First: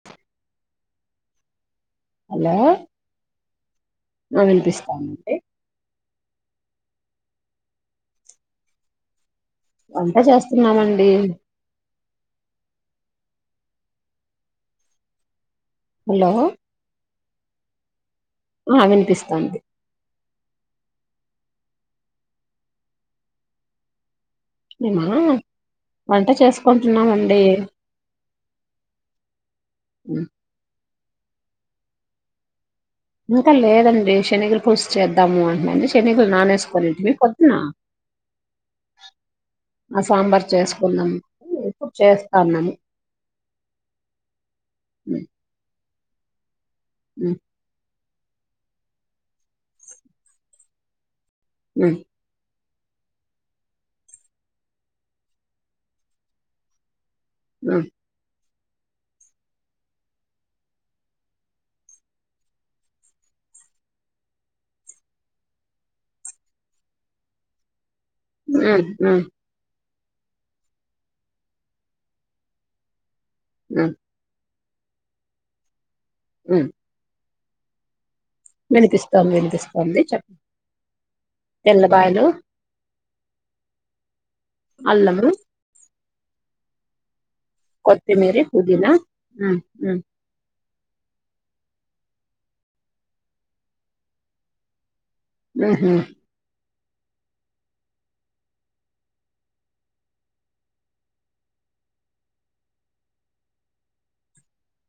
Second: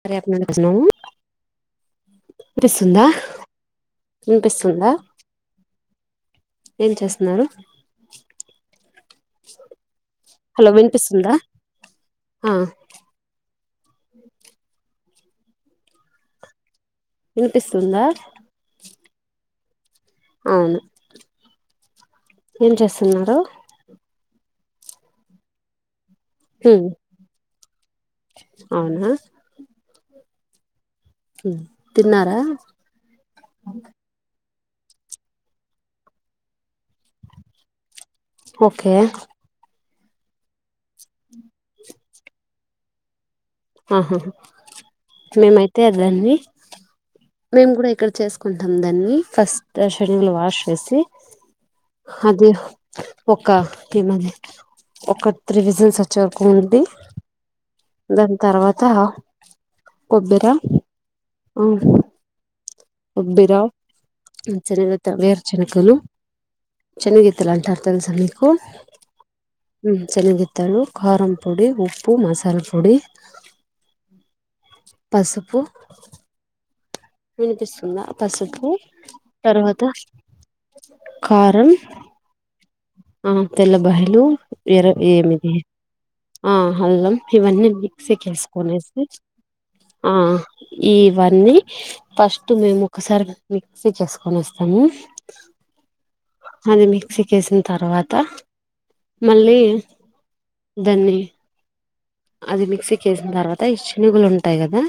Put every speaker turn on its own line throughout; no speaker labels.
సరే అప్ననాల బసను
హలో
వినిపిస్సుందా
ఆ
వినిపిస్సుందా
వినిపిస్తానండి
ఏం చేస్తున్నారు?
వంట
హలో
చేస్తున్నామండి
వినిపిస్తుందా ఆ
హలో
వినిపిస్తుందా
మానే వినిపిస్తుంది
అవును ఏం చేస్తున్నారు?
నిమ్మహ వంట
హ్మ్
చేసుకుంటున్నామండి
అవునా
ఊ
మ్మ్ తిన్నారా
ఇంకా లేదండి శనగలు పూజ చేద్దాము అంటు శనగులు నానేసుకొనింటివి పొద్దున
ఓకే
ఆ సాంబార్ చేసుకున్నాం ఇప్పుడు చేస్తాన్నాను
ఆహా మేముయితే అ దాన్ని మేము కూడా ఇక్కడ చేసుకుంటాం దాన్ని ఫస్ట్ షెడ్యూల్ వాష్ చేసి అదే ఒక ఏమంది ఒక త్రివిజన్స్ వచ్చేకు ఉంటంది దన్ తర్వాత కొబ్బెర హు కొబ్బిరా చెనగిత వేర్ చెనగులు చెనిగిత్తులు అంట తెలుసా మీకు మ్మ్ చెనగిత్తాలు కారంపొడి ఉప్పు మసాలా పొడి పసుపు
మ్మ్
వినిపిస్తుందా పసుపు
వినిపిస్తోంది
తర్వాత
వినిపిస్తోంది చెప్
కారం
తెల్ల బాయలు
ఆ తెల్ల బాయలు ఇర
అల్లము
ఏమిది ఆ అల్లం ఇవన్నీ
కొత్తిమీరి పుదీనా
మిక్సీకేసుకొనేసి
ఉహు
ఆ ఆ ఈవన్నీ ఫస్ట్ మేము ఒకసారి మిక్సీకి వేసుకొనేస్తాము
ఉహు
అది మిక్సీకి వేసిన తర్వాత మళ్ళీ దాన్ని అది మిక్సీకి వేసిన తర్వాత ఇ చినుగులు ఉంటాయి కదా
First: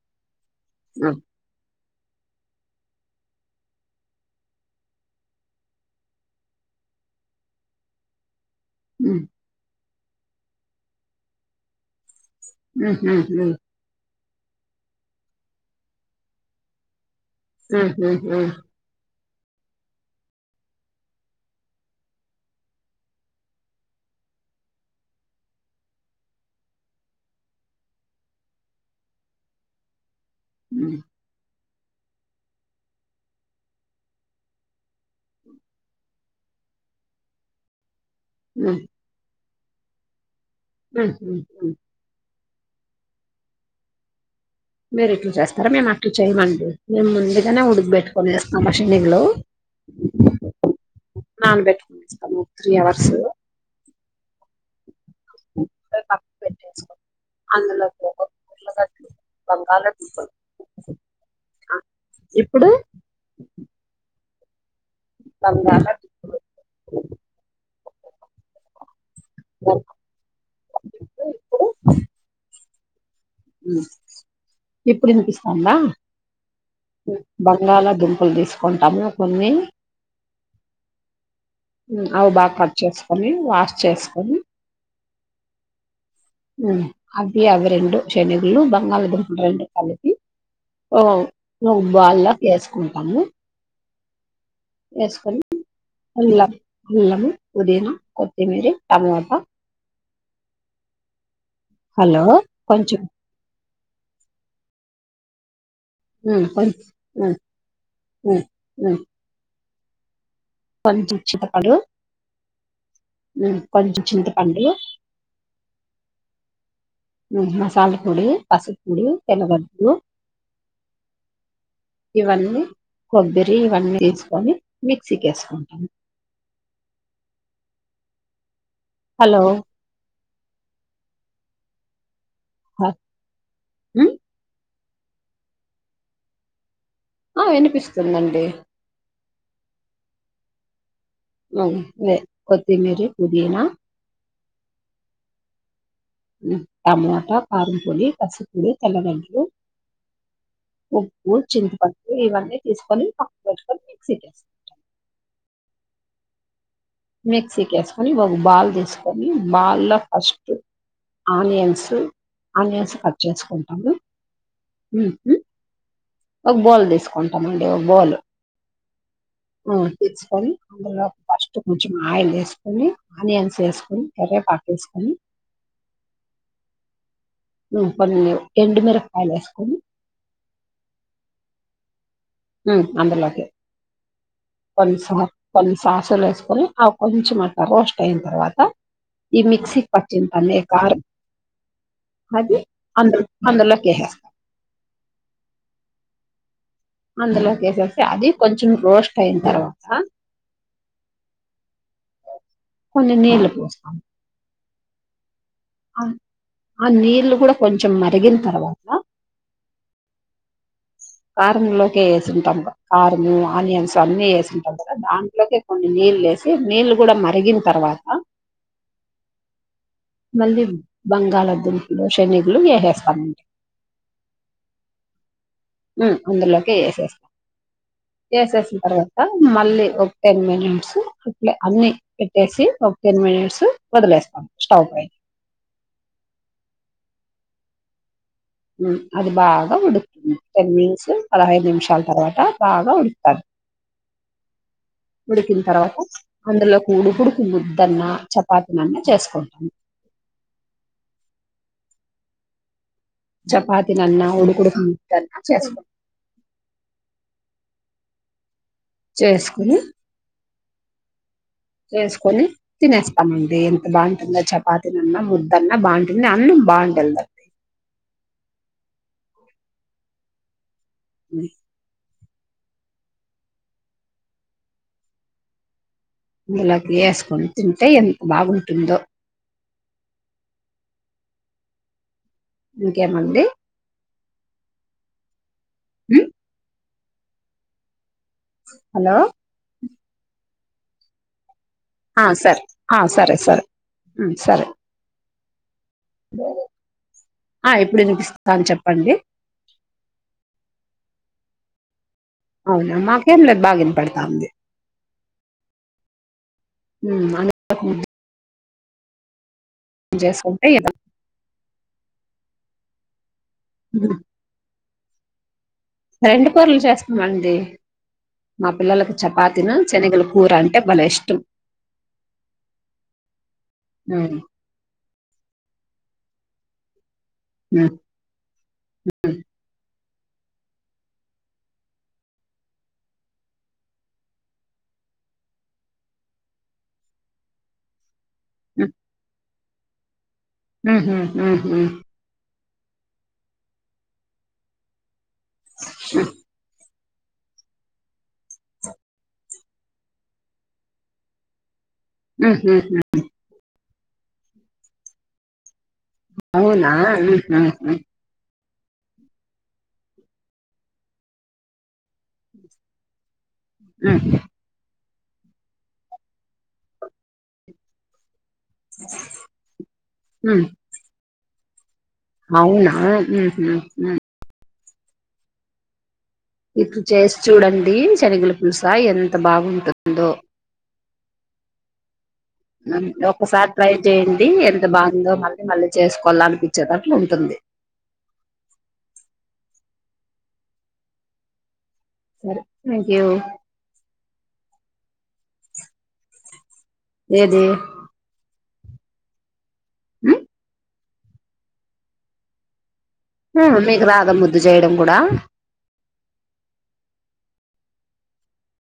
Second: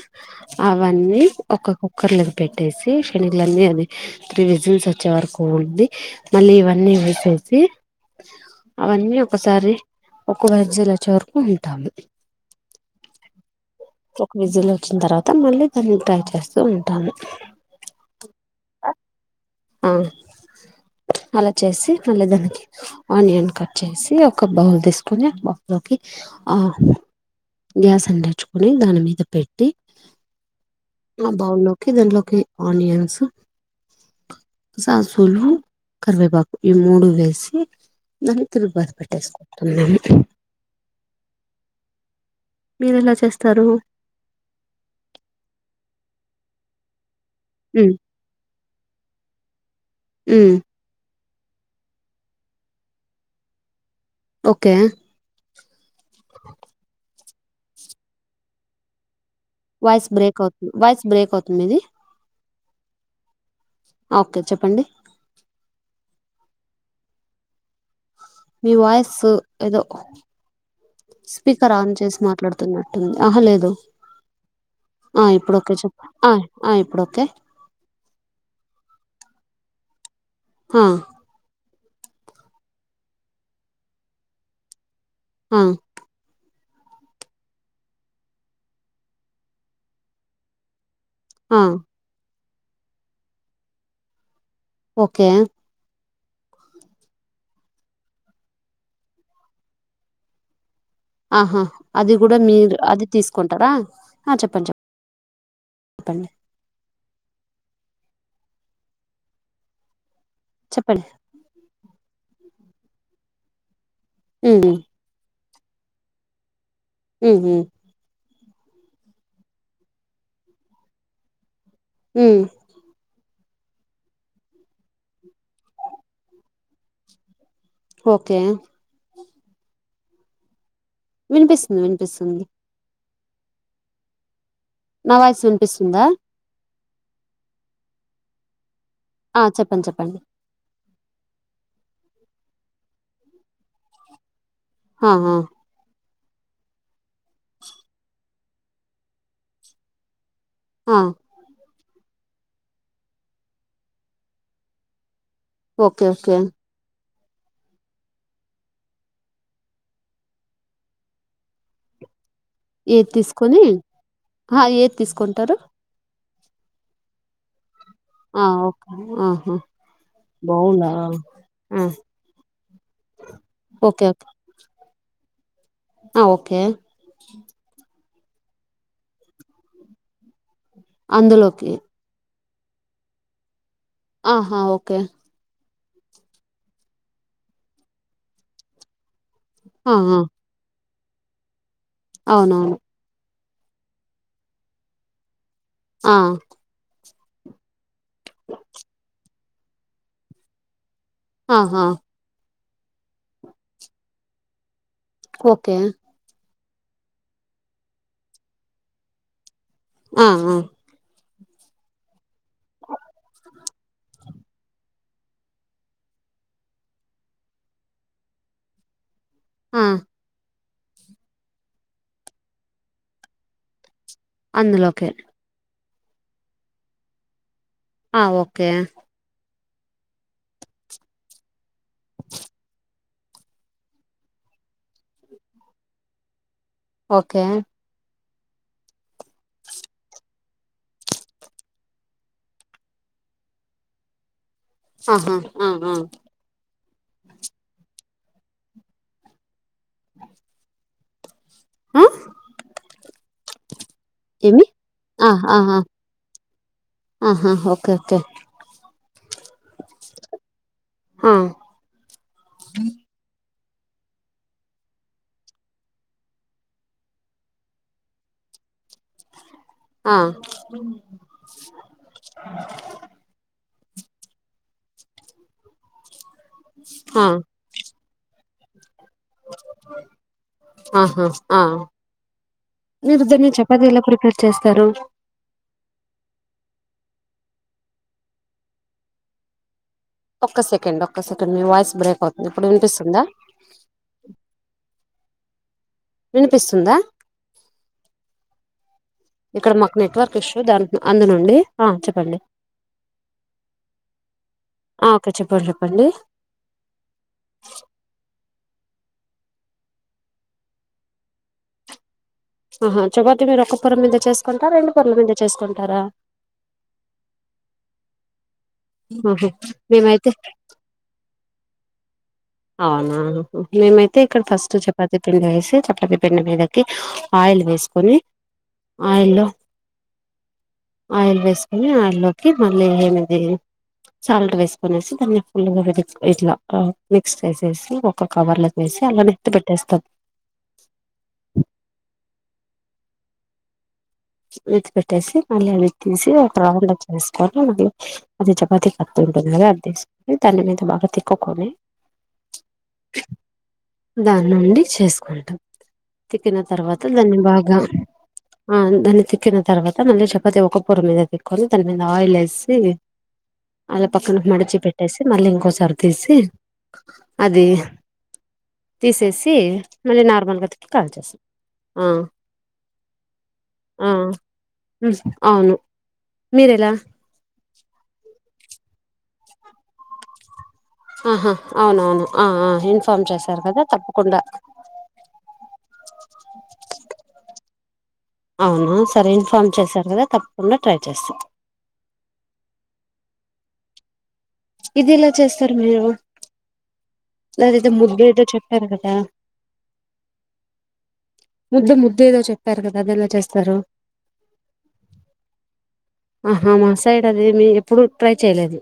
అవన్నీ ఒక్కొక్క కుక్కర్లోకి పెట్టేసి క్షణలన్నీ అది త్రీ విజిల్స్ వచ్చే వరకు ఉంది మళ్ళీ ఇవన్నీ వేసేసి అవన్నీ ఒకసారి ఒక వెజ్జిలు వచ్చేవరకు ఉంటాము
హ్మ్ హు మ్మ్
ఒక విజిల్ వచ్చిన తర్వాత మళ్ళీ దాన్ని ట్రై చేస్తూ ఉంటాను
ఉహు ఉహు
ఆ అలా చేసి మళ్ళీ దానికి ఆనియన్ కట్ చేసి ఒక బౌల్ తీసుకొని ఆ బౌల్లోకి ఆ గ్యాస్ అందించుకొని దాని మీద పెట్టి ఆ బాగున్నా దాంట్లోకి ఆనియన్స్ ససూలు కరివేపాకు ఈ మూడు వేసి నం తిరుగుబాత పెట్టేసు న్నం
ఆ హా హ
మీరెలా చేస్తారు
మీరు ఇట్ల చేస్తారా మేము అట్ల చేయమండి మేము ముందు ఇదనే
ఉమ్
ఉడగబెట్టుకొనేస్తాం అమ్మ శనిగులు
ఉమ్
నానబెట్టుకునేస్తాం త్రీ అవర్స్
ఓకే
పక్క పెట్టేసుకోని అందులోకి ఒక ఉల్లగడ్డ
వాయిస్ బ్రేక్ అవుతుంది వాయిస్ బ్రేక్ అవుతుంది
ఆ!
మీది
ఇప్పుడు
ఓకే చెప్పండి
[unintelligible]
మీ వాయిస్ ఏదో స్పీకర్ ఆన్ చేసి మాట్లాడు తున్నారు ఆ ఇప్పుడు ఓకే
ఇప్పుడునిపిస్తాందా
చెప్ప ఆ ఆ ఇప్పుడు ఓకే
బంగాళా దుంపలు తీసుకుంటాము కొని
హా
అవి బాగా కట్ చేసుకొని వాష్ చేసుకొని
ఆ
ఉమ్ అవి అవి రెండు శణగులు బంగాళదుంపలు రెండు కలిపి
ఆ
ఓ బాల్ లా వేసుకుంటాము
ఓకే
వేసుకొని అల్లం అల్లము పుదీనా కొత్తిమీరీ టమోటా
ఆహా అది
హలో
కూడా మీరు
కొంచెం
అది తీసుకుంటారా ఆ చెప్పండి చెప్ప
ఉమ్ కొంచ ఊ ఉ ఉ
చెప్పండి
కొంచం చింతపండు ఉమ్ కొంచెం
ఉమ్
చింతపండు
ఉమ్ ఉమ్
మసాలా పొడి పసుపుపుడి తెలు
ఉమ్
ఇవన్నీ కొబ్బరు ఇవన్నీ తీసుకుని మిక్సీ వేసుకోవాలి
ఓకే
హలో
వినిపిస్తుంది వినిపిస్తుంది
హ్మ్
నా వాయిస్ వినిపిస్తుందా
ఆ వినిపిస్తుందండి
ఆ చెప్పండి చెప్పండి
అ కొత్తి మిరి పుదీనా
ఆహా
టమాటా కారంపొడి పసుపుడు తెల్లగడ్డలు
ఆ
ఒఓ చింతప ఇవన్నీ తీసుకొని పక్క పెసుకొని మిక్స చేస్తు
ఓకే ఓకే
మిక్సీకి వేసుకొని ఒక బాల్ తీసుకొని బాల్ లో ఫస్ట్ ఆనియన్స్ ఆనియన్స్
ఏది
కట్
తీసుకొని
చేసుకుంటాము
ఏది
ఉహు.
తీసుకుంటారు
ఒక బో దసు కొంట మ బోల్
ఆ ఓకే ఆహా
తీసుకొని
బౌలా
అందులో ఫస్ట్
ఆ
కొంచం ఆయిల్ వేసుకొని ఆనియన్స్ వేసుకొని
ఓకే ఓకే
కర్రేపాకు వేసుకొని అనీ
ఆ ఓకే
ఉ మ ఎండు మీర ఫయల్ వేసుకొని
అందులోకి
అందలాకి
ఆహా ఓకే
కొన్ని సాసులు వేసుకొని అవి కొంచెం అంత రోస్ట్ అయిన తర్వాత ఈ మిక్సీకి
ఆ ఆ
పచ్చి బాలే కారం ఆది
అవునవును
అందరం అందులోకే
ఆ
అందులోకిసేసి అది కొంచెం రోస్ట్ అయిన తర్వాత
ఆహా
కొన్ని నీళ్లు పోస్తాను
ఓకే
ఆ నీళ్లు కూడా కొంచెం మరిగిన తర్వాత
ఆ ఆ
కారంలోకే టాం కారం ఆనియన్స్ అన్ని వే కదా దాంట్లోకి కొన్ని నీళ్ళు వేసి నీళ్ళు కూడా మరిగిన తర్వాత
ఆ
దిం బంగాళాదుంపులు శనీగులు ఏహేస్తాం
అందులోకే
ఉమ్ అందులోకే ఏసేస్తా
ఆ ఓకే
ఏసేసిన తర్వాత మళ్ళీ ఒక టెన్ మినిట్స్ అప్లే అన్ని పెట్టేసి ఓ టెన్ మినిట్స్ వదిలేస్తాం స్టవ్ పై
ఓకే
ఉమ్ అది బాగా ఉడుకుంది టెన్ మిట్స్ పదహైదు నిమిషాలు తర్వా్ బాగా ఉడుకుతాది
ఆహా
ఉడికిన
ఆ ఆ
తర్వాత అందులో ఉడుకుడుకు ముద్దన్నా చపాతీలన్నా చేసుకుంటాము
ఆ
చపాతీ నన్నా
ఏమి
ఉడుకుడుకు
ఆ
ముద్దన్నా
ఆహా
చేసుకున్
ఆహా ఓకే ఓకే
చేసుకుని
ఆ
వేసుకొని తినేస్తామండి బావుంటుందా చపాతినన్నా ముద్దన్నా బావుంటుంది అన్నం బావుండాల
ఆ
అందులోకి
ఆ
ఏసుకొని తింటే ఎంత బాగున్ టుందో
ఆహా ఆ
ఇంకేమండి
నిరుద్దని చపాతి ఎలా ప్రిపేర్ చేస్తారు
మ్మ్ హలో
ఒక్క సెకండ్ ఒక్క సెకండ్ మీ వాయి
ఆ సరే ఆ సరే సరే ఉమ్ సరే
వినిపిస్తుందా
ఆ ఇప్పుడు వినిపిస్తాను చెప్పండి
ఇక్కడ మాకు నెట్వర్క్ ఇష్యూ దాని అందునుండి ఆ చెప్
అవునా మాకేం లేదు బాగినపడతా ఉంది
ఆ ఓకే చెప్పండి చెప్పండి
ఉమ్ [inaudible] జేస్కుంటే [inaudible]
ఆహా చెపాత్ తి మీరు ఓక్క పొరం మీద చేసుకుంటా రెండు పొరల మింద చేసుకున్
రెండు పొర్లు చేస్తామండి మా పిల్లలకు
ఆహా
చపాతిను చనగల
మేమైతే
కూర అంటే బలే ఇష్టం
అవునా మేమైతే
ఉమ్
ఇక్కడ ఫస్ట్ చెపాతి పిండె వేసి చపాతి పిండే మీదకి ఆయిల్
ఉమ్
వేసుకొని ఆయిల్లో ఆయిల్ వేసుకొని ఆయిల్ లోకి మళ్ళీ ఏమిది సాల్ట్ వేసుకొనేసి దాన్ని ఫుల్ గా ఇట్లా మిక్స్ చే చెసి ఒక కవర్ లోకి ఏసి అలానే వొత్తి పెట్టేస్తాం
ఉహు హుహు
[unintelligible] ట్టేసి మళ్లీ అవి ఎత్తేసి ఒక రౌండ్ వొ వేసుకొని అది అది చపాతి కత్తి ఉంటుంది కదా అది తీసుకొని దాని మీద బాగా తిక్కుకొని
ఉహు హుమ్
దాని నుండి చేసుకుంటాం తిక్కిన
అవునా
ఆన్ దాన్ని తిక్కిన తర్వాత మళ్ళీ చపాతి ఒక పొర మీద తిక్కొని దాని మీద ఆయిల్ ఏసి అలా
ఉహు
పక్కన మడిచి పెట్ పెట్టేసి మళ్ళీ ఇంకోసారి తీసి అది తీసేసి మళ్ళీ నార్మల్
ఉమ్
గా తిప్పి కాల్ చేసాం
అవునా ఊహు
ఆ
హు
అవును మీరెలా
ఇట్లు చేసి చూడండి శనగుల తెలుసా ఎంత బాగుంటుందో
ఆహా అవునవును ఆ ఆ ఇన్ఫార్మ్ చేశారు
ఒక్కసారి
కదా
ట్రై
తప్పకుండా
చేయండి ఎంత బాగుందో మళ్ళీ మళ్ళీ చేసుకోవాల అనిపించేటట్లు ఉంటుంది
అవునా సరే ఇన్ఫార్మ్ చేశారు కదా తప్పకుండా ట్రై చేస్తా
సరే థ్యాంక్ యూ
ఇది ఎలా చేస్తారు మీరు
ఏది
సదతే ముద్గు [unintelligible] ఎరగడ్డ
అ
ముద్ద్ ముద్ద ఏదో చెప్పారు కదా అది ఎలా
హ
చేస్తారు
మీకు రాద ముద్దు జేయడం కూడా
అదె మీ ఎప్పుడు ట్రై చేయలే అది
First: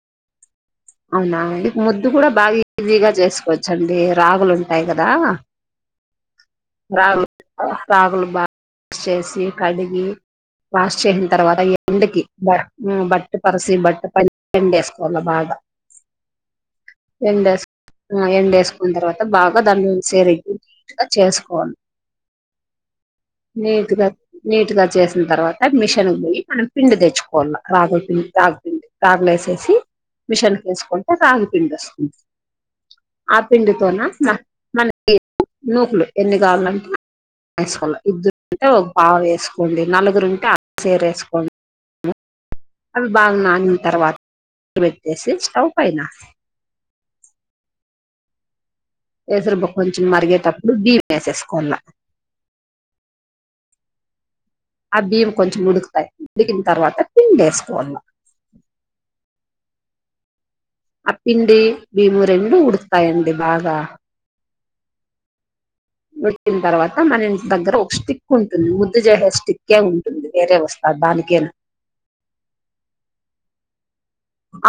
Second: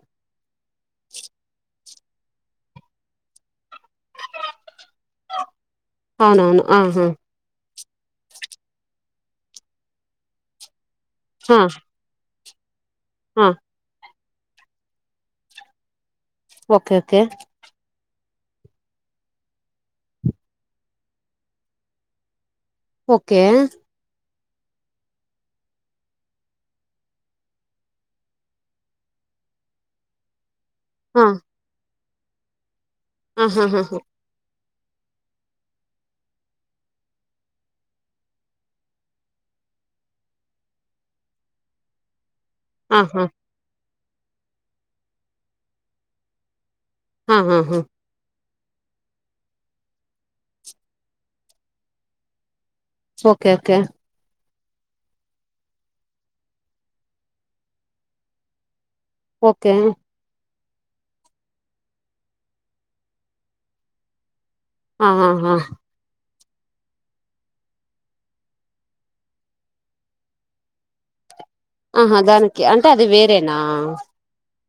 అవునా ఇ ముద్దు కూడా బా ఈజీగా చేసుకోవచ్చు వచ్చండి రాగులు ఉంటాయి కదా
అవునవును ఆహా
రాగులు రాగులు బా చేసి కడిగి బ చేసిన
హా
తర్వాత ఎండకి బా బట్ట
హా
పరసీ బట్ట పైన ఎండేసుకోవాలా బాగా
ఓకే ఓకే
ఎండేసు ఎండేసుకున్న తర్వాత బాగా దాన్ని సరిగా చేసుకోవాలి
ఓకే
మీ నీట్ గా చేసిన తర్వాత మిషన్ పోయి మనం పిండి తెచ్చుకోవాల రాగుల పిండి రాగు పండి రాగులు వేసేసి మిషన్ వేసుకుంటే
ఆ
రాగి పిండి వస్తుంది ఆ
ఆహాహాహా
పిండితోనా మనకి నూకులు ఎన్ని కావలంటే వేసుకోవాలి ఇద్ద్దరుంటే ఒక పవ వేసుకోండి నలుగురు ఉంటే అ సీర వేసుకోండి అవి
ఆహా
బాగ నానినా తర్వాత బెట్టేసి స్టవు పైనా
ఆహా హా
కేసురుబ కొంచెం మరిగేటప్పుడు బియ్యం వేసుకోవాలా
ఓకే ఓకే
ఆ బియ్యం కొంచెం ఉడుకుతాయి ఊడికిన తర్వాత పిండి వేసుకోవాలి
కు
అప్పిండి భీము రెండు ఉడుకుతాయండి బాగా
ఆ ఆా ఆా
పెట్టిన తర్వాత మన ఇ దగ్గర ఒక స్టిక్ ఉంటుంది ముద్దు చేసే స్టిక్కే ఉంటుంది వేరే వస్తారు దానికేనా
ఆహా దానికి అంటే అది వేరేనా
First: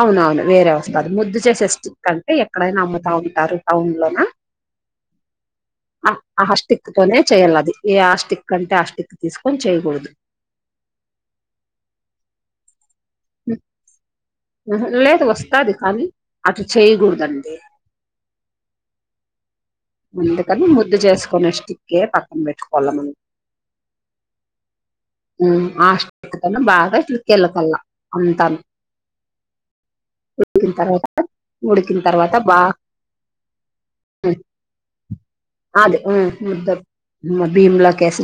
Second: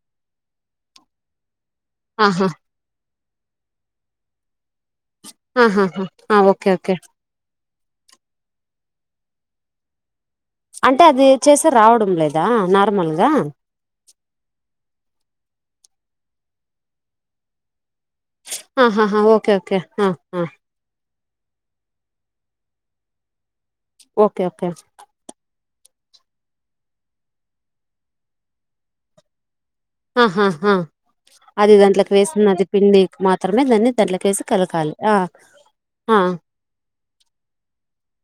అవునవును వేరే వస్తది ముద్ద చేసే స్టిక్ క్కంటే
ఆహా
ఎక్కడైనా అమ్ముతా ంటారు టౌన్ లోనా
ఆహాహా
ఆ ఆ
ఓకే ఓకే
హస్టిక్తోనే చెయాల అది ఏ ఆ స్టిక్ కంటే ఆ స్టిక్ తీసుకొని చేయకూడదు
అంటే అది చేసే రావడం లేదా నాకు
లేదు వస్త అది కానీ అటు చేయకూడదండి
ఆహాహా ఓకే ఓకే ఆ ఆ
అందుకని ముద్దు చేసుకు కోనష్టిక్కే పాకం పెట్టుకోవాలని ఉ
ఓకే ఓకే
అతను బాగా చికెళ్ళకాళ్ళ అంతాను
ఆహా
ఉడికిన
హా
తర్వాత
అది
ఉడికిన
దాంట్లోక్
తర్వాత
వేసిన్నది
బాగా
పిండి మాత్రమే దాన్ని దాట్ల కేసి కలకాలి. ఆ
అది
ఆ
హ్మ్ ముద్ద బిమలకేసి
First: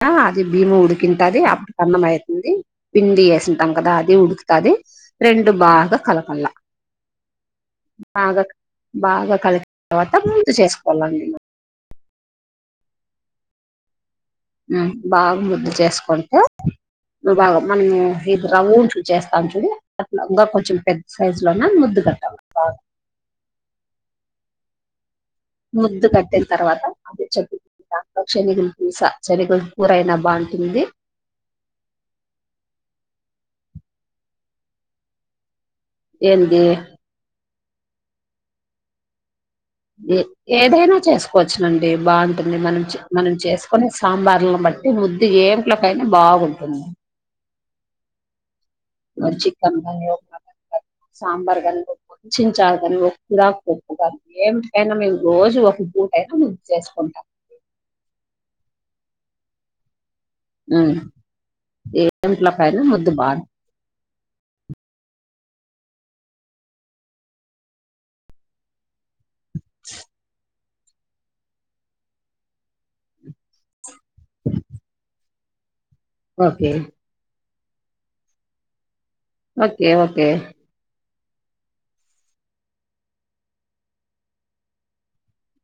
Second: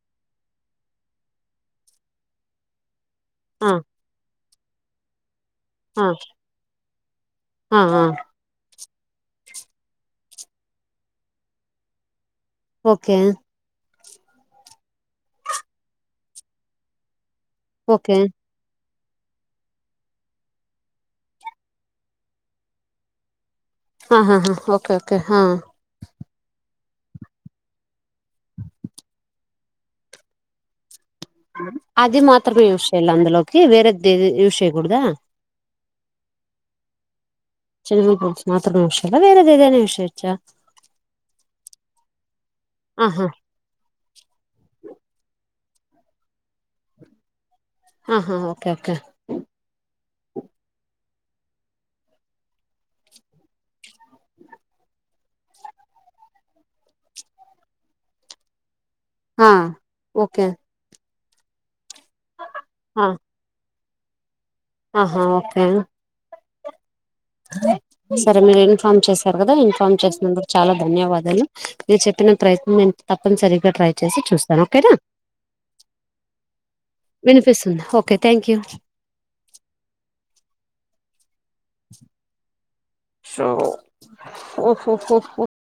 [unintelligible] అది భీము ఉడికింటది అప్ అన్నం అయితుంది. పిండి
ఆ
యెసింటాం కదా అది ఉడుక్ కదే రెండు బాగా
ఆ
కలకల
ఆ ఆ
బాగా బాగా కలిసిన తర్వాత ముద్ద చేసు ఒళ్ళంగిన్న
ఓకే
బాగా ముద్ద చేసుకుంటే
ఓకే
[unintelligible] చేస్తాను చూడు అట్ల ఇంకా కొంచెం పెద్ద సైజులోన ముద్దు పెట్టాల బాగా
ఆహాహా ఓకే ఓకే ఆ
ముద్దు కట్టిన తర్వాత అదే చె [inaudible] దాంట్లో శనిగుల పూసా శనిగుల కూరయినా బాగుంటుంది.
అది మాత్రమే యూజ్ చేయాలి అందులోకి వేరేదేది యూష్ చేయకుడదా
ఎంది
[unintelligible] మాత్రమే [unintelligible] వేరేది ఏదైనా యూస్
ఏ
చేయొచ్చా
ఏదైనా చేసుకోవచ్చునండి బాగుంటుంది మనం చె
ఆహా
మనం చేసుకునే సాంబార్లను బట్టి ముద్దు ఏం ఇంట్లోకైనా బాగుంటుంది.
ఆహా ఓకే ఓకే
మంచికన్మయె సాంబార్ గని కొంచం చారు గని ఒక కిరాక్ పప్పు [inaudible] మేమ్ రోజు ఒక్కపూట అయినా ముంచెస్కుంటాం.
ఆ ఓకే
ఏ ఇంట్లోకైనా
ఆ
మొద్దు బారం
ఆహా ఓకే సరే మీరు ఇన్ఫామ్ చేస్ [unintelligible] కదా ఇన్ఫామ్ చేసింది. చాలా ధన్యవాదాలు మీరు చెప్పిన ప్రయత్నం నేన్ తప్పనిసరిగా ట్రై వచ్చేసి చూస్తాను ఓకేనా
ఓకే
వినిపిస్తుందా okay thank you
okay okay
so